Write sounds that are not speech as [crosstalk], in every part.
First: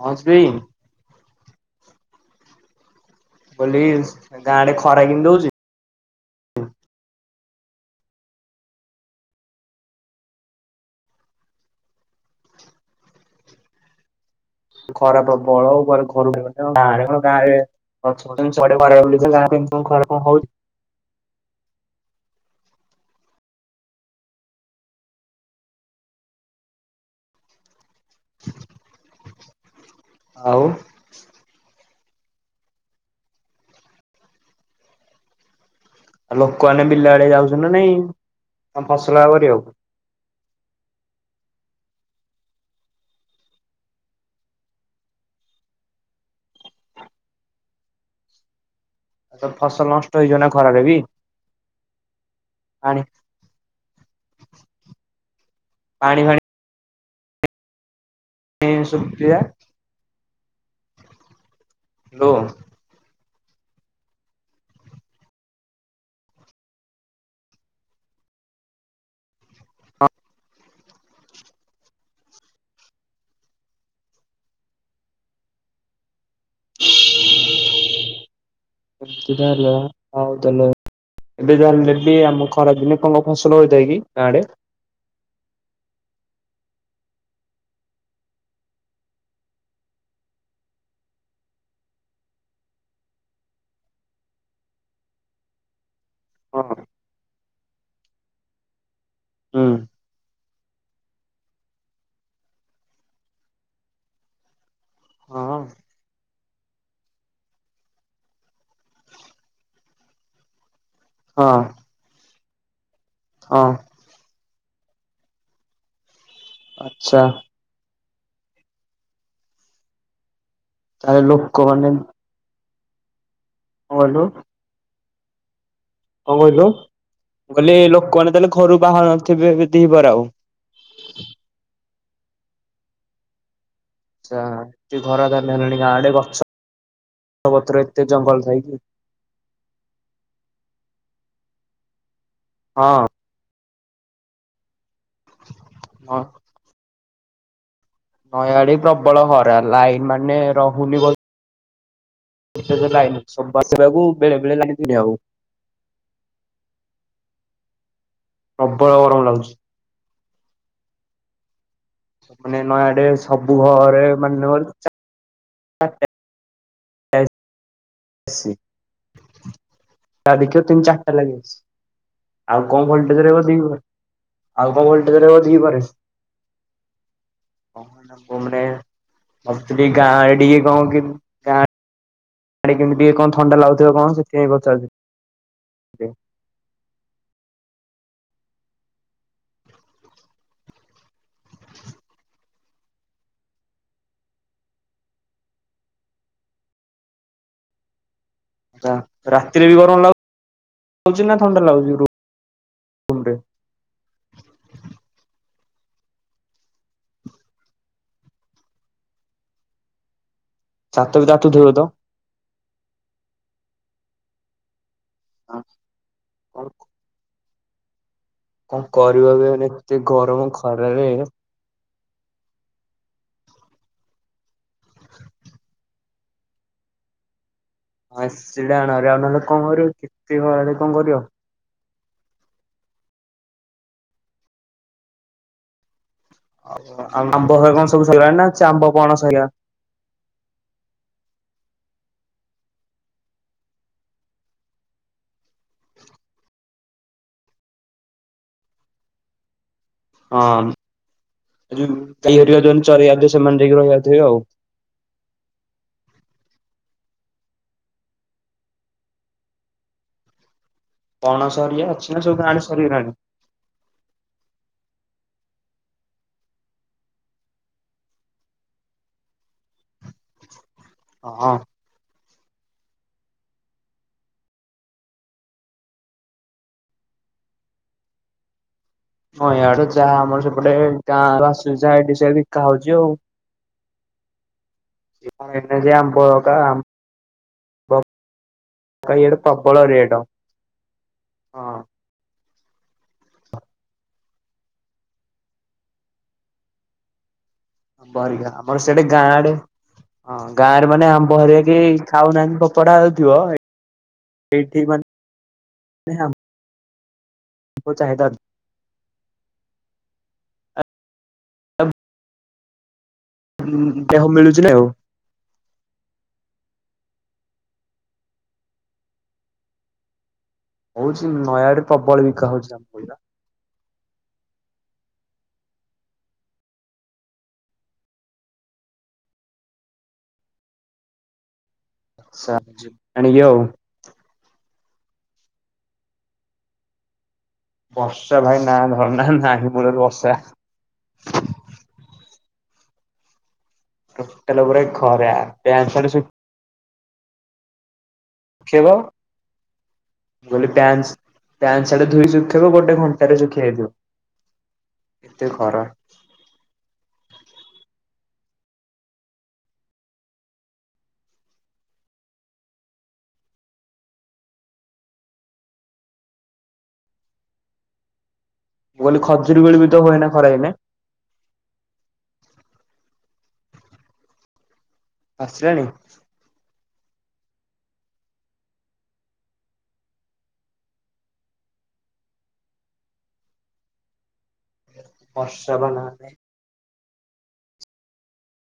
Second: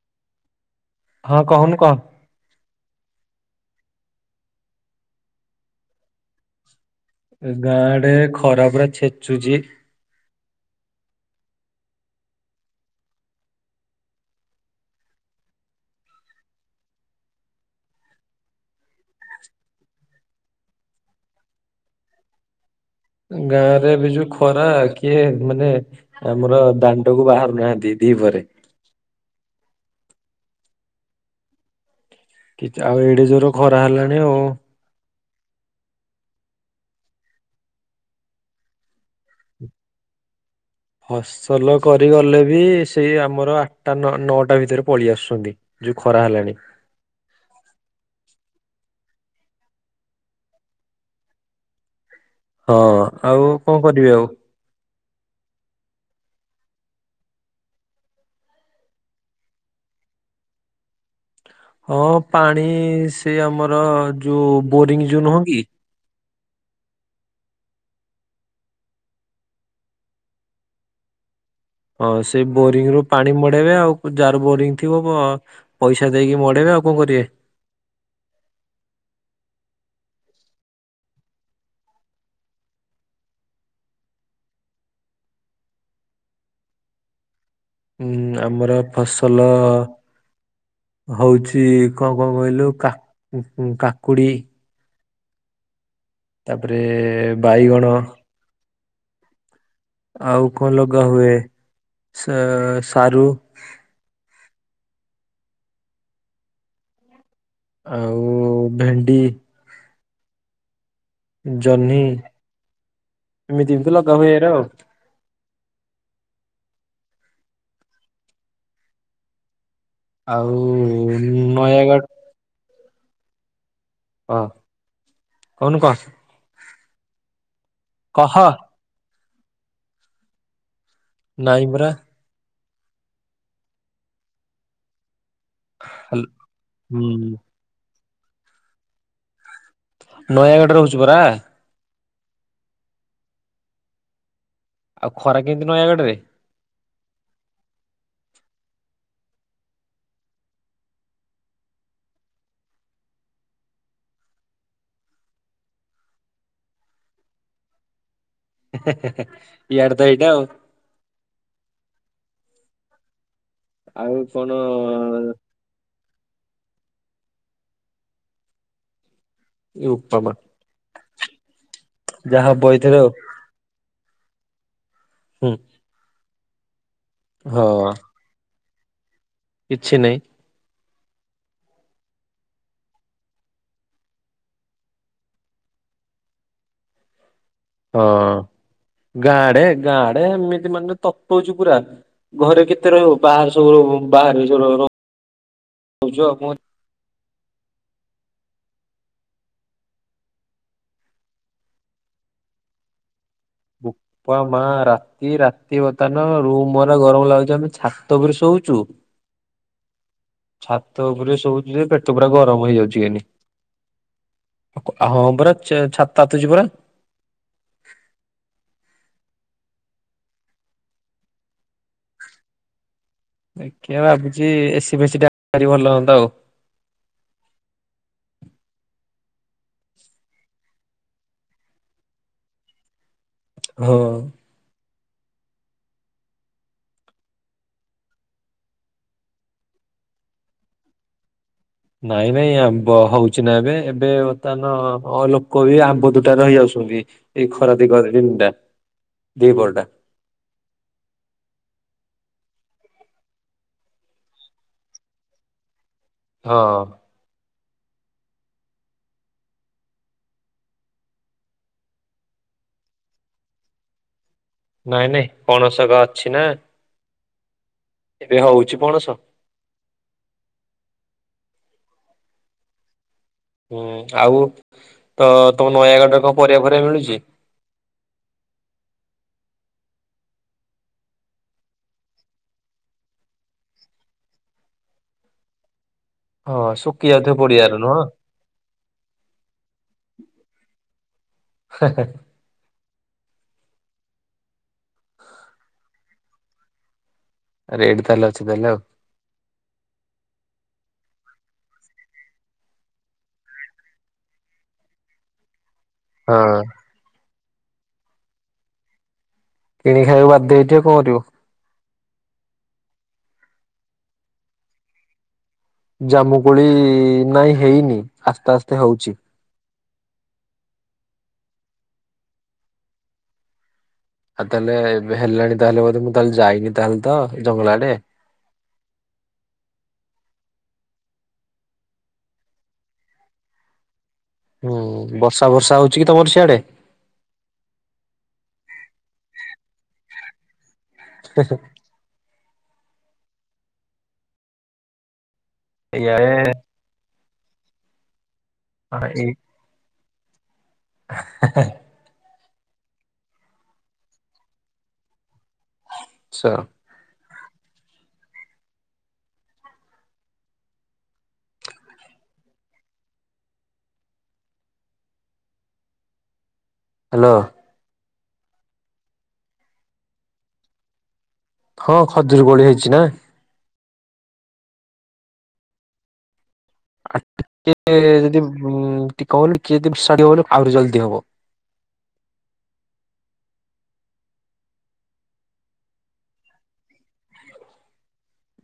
ହଁ ସେଇଁ ହଁ କହୁନୁ କହ। କହିଲି ଗାଁଆଡେ ଖରା କେମିତି ହଉଛି? ଗାଁଆଡେ ଖରା ପୁରା ଛେଚୁଛି। ଖରା ପ୍ରବଳ ଆଉ ଘ ଘରୁ ଗେ ଗାଁରେ କ ଗାଁରେ [inaudible] ବୋଲି ଗାଁ ଖ କଣ ହଉଛି। ଗାଁ ରେ ଏବେ ଯଉ ଖରା କିଏ ମାନେ ଆମର ଦାଣ୍ଡ କୁ ବାହାରୁ ନାହାଁନ୍ତି ଦିପରେ। ଆଉ। କିଛି ଆଉ ଏଡେ ଜୋର ଖରା ହେଲାଣି ଆଉ। ଆଉ ଲୋକମାନେ ବିଲ ଆଡେ ଯାଉଛନ୍ତି ନା ନାଇଁ ତମେ ଫସଲ ଆଉ କରିବାକୁ? ଫସଲ କରିଗଲେ ବି ସେଇ ଆମର ଆଠଟା ନଅଟା ଭିତରେ ପଳେଇ ଆସୁଛନ୍ତି। ଯୋଉ ଖରା ହେଲାଣି। ଆଉ ତ ଫସଲ ନଷ୍ଟ ହେଇଯାଏ ନା ଖରାରେ ବି। ହଁ ପାଣି ଆଉ କଣ କରିବି ଆଉ? ପାଣି ଫାଣି ହଁ ସୁୁକ୍ରିୟା ହଁ ପାଣି ସେ ଆମର ଯୋଉ ବୋରିଂ ଯୋଉ ନୁହଁ କି ହଁ, ସେ ବୋରିଂ ରୁ ପାଣି ମଡ଼େଇବେ ଆଉ, ଯାହାର ବୋରିଂ ଥିବ ପଇସା ଦେଇକି ମ ପଢେଇବେ ଆଉ କଣ କରିବେ? ଏତିଟା ହେଲା ହଉ ତାହାଲେ। ଏବେ ଜାଣିଲେ ବି ଆମ ଖରାପ ଦିନେ କଣ ଫସଲ ହୋଇଥାଏ କି ଗାଁଆଡେ ଉୁଁ ଆମର ଫସଲ ହଉଛି କଣ କଣ କହିଲୁ କା କାକୁଡି ହଁ ତାପରେ ବାଇଗଣ ହୁଁ ଆଉ କଣ ଲଗା ହୁଏ ସାରୁ ହଁ। ଆଉ ଭେଣ୍ଡି ହଁ ଜହ୍ନି ହଁ ଏମିତି ବି ତ ଲଗା ହୁଏ ନା ଆଉ। ଆଛା। ଆଉ ତାହେଲେ ଲୋକମାନେ କଣ ନୟାଗଡ଼ କହିଲୁ ହଁ କହୁନୁ କହ। ମୁଁ କହିଲି ଲୋକମାନେ କହ ତାହେଲେ ଘରୁ ବାହାରୁ ନଥିବେ ଦି ପହରେ ଆଉ। ନାଇଁ ପରା। ଆଛା କି ଘରା ଧରି ହେଲାଣି, ଗାଁ ଆଡ଼େ ହାଲ୍ ଗଛ ହୁଁ ପତ୍ର ଏତେ ଜଙ୍ଗଲ ଥାଇକି। ନୟାଗଡ଼ରେ ରହୁଚୁ ପରା। ହଁ। ଆଉ ଖରା କେନ୍ତି ନ ନୟାଗଡ଼ରେ? ହଁ, ଇଆଡ଼େ ପ୍ରବଳ ଖରା। ଲାଇନ ମାନେ ରହୁନି ବ ସେ ଲାଇନ ସବୁ ଆସିବାକୁ ବେଳେ ବେଳେ ଲାଇନ ଦଆକୁ ପ୍ରବଳ ଗରମ ଲାଗୁଛି। ଇଆଡ଼େ ତ ଏଇଟା ଆଉ। ମାନେ ନୟାଡ଼େ ସବୁ ଘରେ ଆଉ କଣ ମାନେ [unintelligible] [unintelligible] [unintelligible] ଏ ବୋପା ମା ଜା ଦେଖିବ ତିନ୍ ଚାଟା ଲାଗିଛି, ଯାହା ହବ ଆଉ କଣ ଏଇଥର ଭୋଲ୍ଟେଜ ରହିବ। ଦି ଆଉ କଣ ଭୋଲ୍ଟେଜ ରହିବ ହୁଁ ଦି ପହରେ। ହଁ। କହେ କିଛି ନାଇଁ ଗାଁ ଟିକେ କଣ କି [unintelligible] ସିଆଡ଼େ କେମିତିିଇ କଣ, ଥଣ୍ଡ ଲାଗୁଥିବ କଣ ସେଥି ପାଇଁ ପଚାରୁଛି। ଯ [unintelligible] ହଁ, ଗାଁ ଆଡ଼େ, ଗାଁ ଆଡ଼େ ଏମିତି ମାନେ ତତଉଛି ପୁରା। ଘରେ କେତେ ରହିବ, ବାହାରେ ସବୁ ବାହରେ ସବୁ ରହୁଚୁ ଆଉ। ରାତିରେ ବି ଗରମ ଲାଗୁଛି ନା ଥଣ୍ଡା ଲାଗୁଛି? ରୁମ୍ ରେ। ହ [unintelligible] ବୋପା ମା, ରାତି ରାତି ବର୍ତ୍ତମାନ ରୁମ୍ ରା ଗରମ ଲାଗୁଛି। ଆମେ ଛାତ ଉପରେ ଶୋଉଚୁ। [inaudible] ଛାତ ବି ଉପରେ ତାତୁଥିବ ଶୋଉଚୁଯେ। ତ? ପେ ଛାତପୁରା ଗରମ ହେଇ ଯାଉଛି ଖାଲି। ହଁ ପରା ଛାତ ତାତୁଚି କଣ ପୁରା। କଣ କରିବ ଏବେ, ଏତେ ଗରମ ଖରାରେ? ଦେଖିବା ଭାବୁଚି, ଏସିି ଫେଶୀ ଟା ଭଲ ହୁଅନ୍ତା ଆଉ। ହଁ, ଏସିଟା ଆଣ ହାରି, ଆଉ ନହେଲେ କଣ କରିବ, ଏତେ ଖରାରେ କଣ କରିବ? ହଁ। ଆଉ ଆମ୍ବ କଣ ସବୁ ସଇଲାଣି ନା? ଆମ୍ବ ପଣଶ ହେଲାଣି। ନାଇଁ ନାଇଁ ଆମ୍ବ ହଉଛି ନା ଏବେ, ଏବେ ବର୍ତ୍ତମାନ ଅ ଲୋକ ବି ଆମ୍ବ ତୁଟାରେ ରହି ଯାଉଛନ୍ତି। ଏଇ ଖରା ଦିଗରେ ଦିନୁଟା, ଦିପହର ଟା। ହଁ ଯଉରିବା ଯୋ ଚରିବା ସେମାନେ ଯାଇକି ରହିବାକୁ ଥିବେ ଆଉ [unintelligible] ହଁ। ପଣଶ ହରିକା ଅଛି ନା? ସବୁ ଗାଁ ରେ ସରିଗଲାଣି? ନାଇଁ ନାଇଁ ପଣସଗ ଅଛି ନା। ଏବେ ହଉଛି ପଣସ? ହଁ। ହୁଁ, ଆଉ ତ ତମ ନୟାଗଡ଼ରେ କଣ ପରିବା ଫରିବା ମିଳୁଛି? ହଁ, ଇଆଡ଼େ ଚାହା ଆମର ସେପଟେ, ଗାଁ ର ଆସୁଛି ଯାହା, ଏଠି ସେଇଆ ବିକା ହଉଛି ଆଉ। ହଁ ଏ ଯ ଆମପକା ହଁ ଆମ ଶୁଖି ଯାଉଥିବ ପଡିଆରୁ ନୁହଁ [unintelligible] ଏଆଡ଼ ପ୍ରବଳ ରେଟ। ହଁ ହେ ହେ। ରେଟ୍ ତାହେଲେ ଅଛି ପରିବା ତାହେଲେ ଆଉ ଆମର ସିଆଡ଼େ ଗାଁ ଆଡ଼େ। ହଁ, ଗାଁ ରେ ମାନେ ଆମ୍ବ ହରେଇ କି, ଖାଉ ନାହାନ୍ତି ଫୋପଡ଼ା ହଉଥିବ। ସେ ଠିକ [inaudible] ହଁ। ବୋହୁତ ଚାହିଦା ଅଛି। କିଣିକି ଖାଇବାକୁ ବାଧ୍ୟ ହେଇଥିବ, କଣ କରିବ। ତ [unintelligible] ଦେହ ମିଳୁଥିଲେ ଆ [inaudible] ଜାମୁକୋଳି ନାଇଁ ହେଇନି ଆସ୍ତେ ଆସ୍ତେ ହଉଛି। ହଉଛି ନୟାଡେ ପ୍ରବଳ ବିକା ହଉଛି। ଆଉ ତାହେଲେ ଏବେ ହେଲାଣି ତାହେଲେ ବୋଧେ ମୁଁ ତାହେଲେ ଯାଇନି ତାହେଲେ ତ ଜଙ୍ଗଲା ଆଡେ। ଛା ଆଣିବି ଆଉ। ହୁଁ ବର୍ଷା ଫର୍ଷା ହଉଛି କି ତମର ସିଆଡେ? ବର୍ଷା ଭାଇ ନା ଧରଣା ନାହିଁ ମୂଳୁରୁ ବର୍ଷା। [inaudible] ଟୋଟାଲ ପୁରା ଖରା। ପ୍ୟାଣ୍ଟ ସାର୍ଟ ଏଇାଏ। ହଁ ଏଇ। ବ ପ୍ୟାନ୍ସ ଆଚ୍ଛା ପ୍ୟାନ୍। ସେଟା ଧୁଇ ଶୁଖବ ଗୋଟେ ଘଣ୍ଟାରେ ଶୁଖି ହେଇଥିବ ଏତେ ଖରା। ଆଛା। ହ୍ୟାଲୋ। ମୁ କହିଲି ଖଜୁର କୋଳି ବି ତ ହୁଏନା ଖରା ଦିନେ। ହଁ ଖଜୁରୀ କୋଳି ହେଇଛି ନା। ପାଚିଲାଣି। ଆଉ ଟିକେ ଯଦି ଉଁ ଟିକେ କି [unintelligible] ଆହୁରି ଜଲଦି ହବ। ବର୍ଷା ବା ନାହିଁ।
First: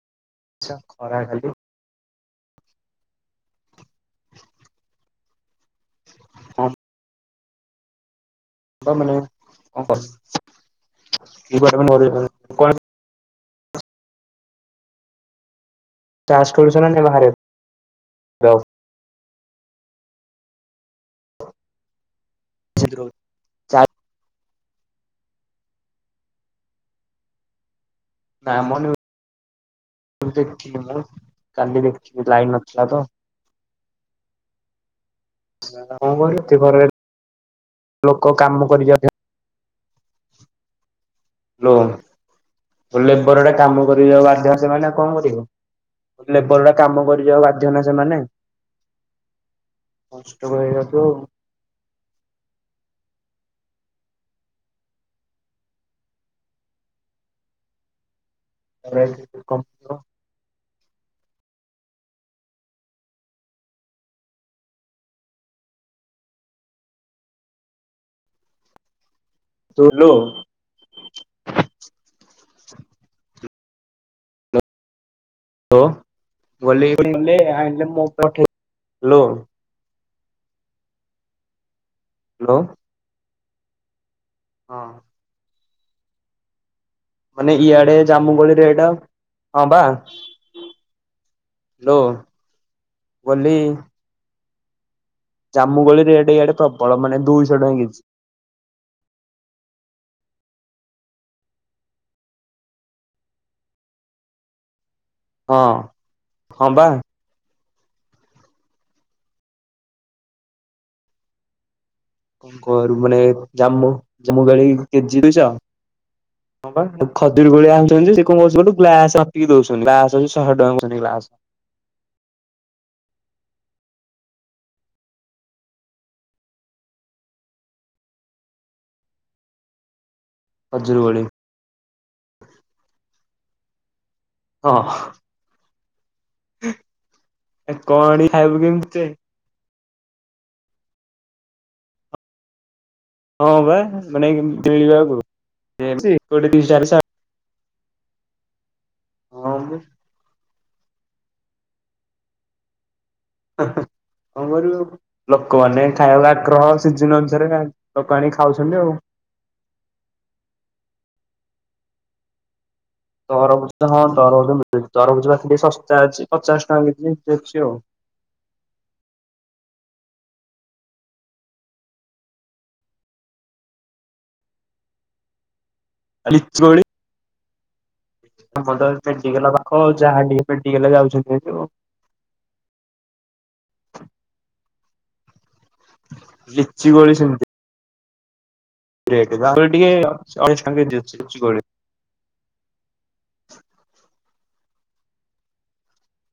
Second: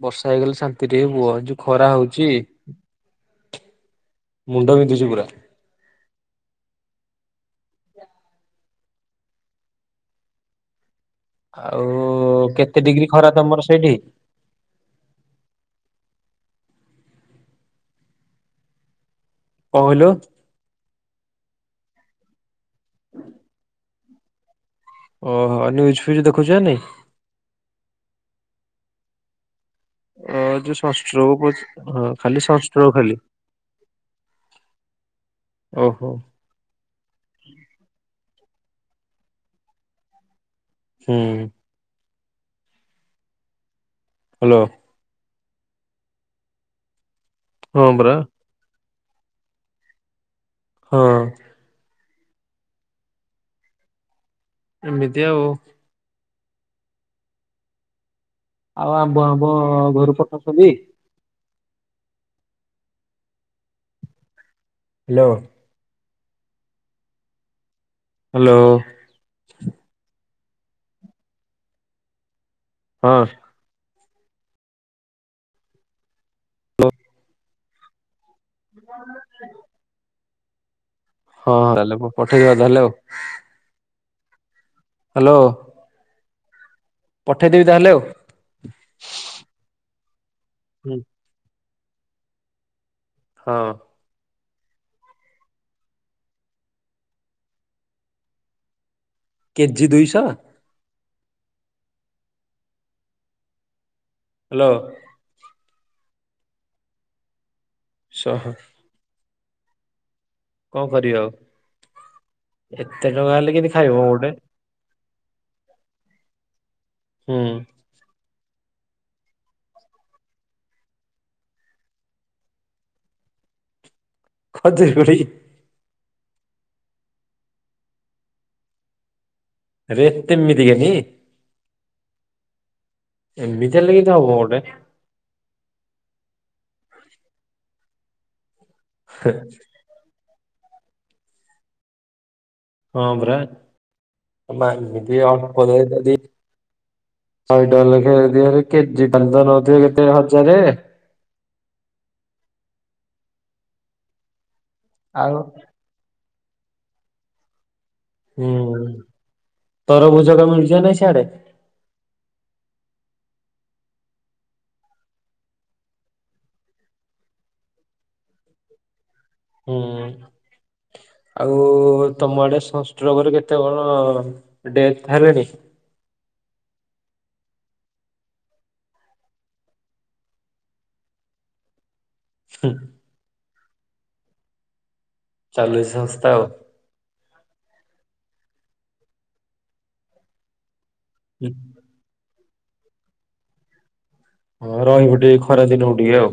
ବର୍ଷା ହେଇଗଲେ ଶାନ୍ତିରେ ଖରା ହୁଅ ଖାଲି ହଁ ଯୋଉ ଖରା ହଉଛି। ମୁଣ୍ଡ ବିନ୍ଧୁଚି ପୁରା। ହଁ। ତ ମାନେ କଣ କହି ଆଉ କଣ କେତେ ଡିଗ୍ରୀ ଖରା ତମର ସେଇଠି। ତାସ ଖେଲୁଚ ନା ନାଇ ବାହାରେ। କଣ କହିଲୁ। [inaudible] ଓହୋ ନିଉଜ୍ ଫିଉଜ୍ ଦେଖୁଚୁ ନା ନାଇଁ। କାମ ନୁହେଁ। ମୁ ଅ ଯୋଉ ଦେଖିନି ମୁଁ ସନଷ୍ଟ୍ରୋକ ହଉଛି କାଲି ହଁ ଦେଖିବି ଖାଲି ଲାଇଟ ନଥିଲା ସନଷ୍ଟ୍ରୋକ ତ। ଖାଲି ଓହୋ [unintelligible] ହୁଁ। ହେଲୋ ଲେବରଟେ କାମ କରି ଯିବାକୁ ବାଧ୍ୟ ହ୍ୟାଲୋ। ସେମାନେ କଣ କରିବେ ଲେବର ଊଡା କାମ କରି ଯିବାକୁ ବାଧ୍ୟ ନା ହଁ ପରା। ସେମାନେ। ସଂଷ୍ଟୋକ ହେଇଯାଉଥିବ ଆଉ। ହଁ ଏମିତି ଆଉ। ଆଉ ଆମ୍ବ ଆମ୍ବ ହ୍ୟାଲୋ। ଘରୁ ପଠାରୁଛନ୍ତି। ହ୍ୟାଲୋ। ହ୍ୟାଲୋ। ଟୁ ଲୁ। ହଁ। [unintelligible] ହ୍ୟାଲୋ [inaudible] ହଁ ହଁ ତାହେଲେ ହ୍ୟାଲୋ ପଠେଇଦବା ତାହେଲେ ଆଉ। ହଁ। ହ୍ୟାଲୋ। ମାନେ ପଠେଇଦେବି ତାହେଲେ ଇଆଡେ ଆଉ। ଜାମୁ କୋଳି ରେଟ ହଁ ବା। ହୁଁ। ହ୍ୟାଲୋ ଓନ୍ଲି ହଁ। ଜାମୁ କୋଳି ରେଟ ଇଆଡେ ପ୍ରବଳ ମାନେ ଦୁଇଶହ ଟଙ୍କା କେଜି। କେଜି ଦୁଇଶହ। ହ୍ୟାଲୋ। ହଁ ହଁ ବା। ଶ ହ। କଣ କରିବା ଆଉ। କ କରିବୁ ଏତେ ମାନେ ଟଙ୍କା ହେଲେ କେମିତି ଜାମୁ ଖାଇବ ଗୋଟେ ଜାମୁ କୋଳି କେଜି ଦୁଇ ଶହ। ହଁ ବା ଏ ହୁଁ ଖଜୁରୀ କୋଳି ଆହୁ [unintelligible] ଗ୍ଲାସରେ ମାପିକି ଦଉଛନ୍ତି ଗ୍ଲାସ ହଉଚି ଶହେ ଟଙ୍କା କହୁଛନ୍ତି ଗ୍ଲାସ ଖଜୁରି କୋଳି ରେ ଏମିତି କେନି ଖଜୁରୀ କୋଳି ଏମିତି ହେଲେ କେମିତି ହବ [unintelligible] ହଁ [inaudible] ଆ କଣ ଆଣିକି ଖାଇବୁ କେମିତି କେଜାଣି। [inaudible] ହଁ ପରା ବା ମାନେ [unintelligible] ମିଳିବାକୁ କୋଉଠି ଦି ଚାରି ଶହ ଶହେ ଡଲ ଲେଖେ ଦିଅରେ କେଜି [unintelligible] ହଁ ନଉଥିବେ କେତେ ହଜାରେ-ଏ-ଏ? କଣ କହିଲୁ ଆଉ ଲୋକମାନେ ଖାଇବାର ଆଗ୍ରହ ସିଜିନ ଅନୁସାରେ ଖାଆନ୍ତି। ହୁଁ। ତରଭୁଜ କା ମିଳୁଛି ୟା ନାଇଁ ସିଆଡେ? ତରଭୁଜ ହଁ ତରଭୁଜ ମିଳୁଛି। ତରଭୁଜ ଆସିକି ଶସ୍ତା ଅଛି। ପଚାଶ ଟଙ୍କା [unintelligible] ଆଉ। ହୁଁ। ଆଉ-ଉ-ଉ-ଉ ତମ ଆଡେ ସଂନଷ୍ଟ୍ରୋକ ରେ କେତେ କଣ-ଅ-ଅ ଡେଥ୍ ହେଲେଣି? ଆ ଲିଚୁ କୋଳି? ଆମର ତ ପେଣ୍ଟିଗଲା ପାଖ ଯାହା ଟିକେ ପେଣ୍ଟିଗଲେ ଯାଉଛନ୍ତି [unintelligible] ହୁଁ। ଚାଲୁଚି ସଂସ୍ଥା ଆଉ। ଲିଚୁ କୋଳି ସେମିତି। ରେଟ୍ ଦାମରେ ଟିକେ-ଏ-ଏ ଅଛ୍ ଅଛନ୍ତି ଲିଚ୍ ଲିଚୁ କୋଳି। ହଁ, ରହିବୁ ଟି ଖରା ଦିନ କୁ ଟିକେ ଆଉ।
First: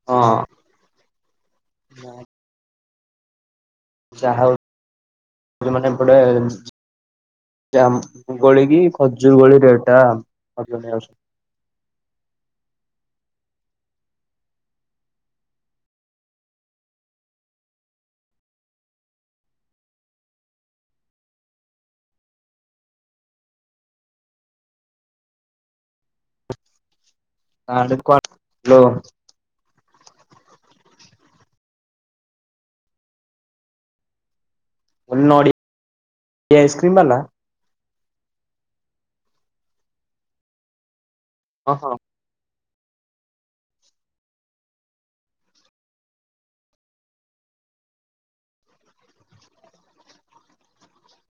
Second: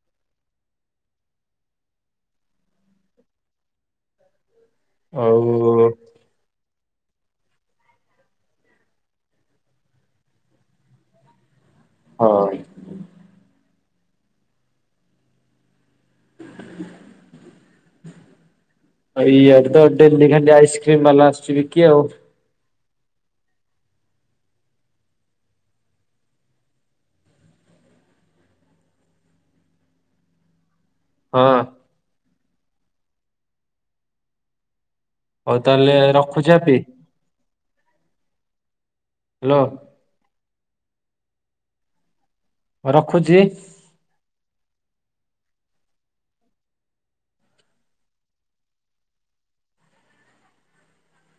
ହଁ। ଯହା ହଉ [unintelligible] ଆଉ ମାନେ ଏପଟେ ଜାମ୍ମୁ କୋଳି କି ଖଜୁର କୋଳି ରେଟଟା [unintelligible] ହଁ। [inaudible] ଆ ଇଆଡେ ତ ଡେଲି ଖାଲି ଆଇସ୍କ୍ରିମ ବାଲା ଆସୁଛି ବିକି ଆଉ। [unintelligible] ହ୍ୟାଲୋ। ହଁ। ହଉ ନଡ଼ିଆ ତାହେଲେ ରଖୁଛି ହାପି? ଆଇସ୍କ୍ରିମ ବାଲା ହ୍ୟାଲୋ। ହ ହଁ। ରଖୁଛି।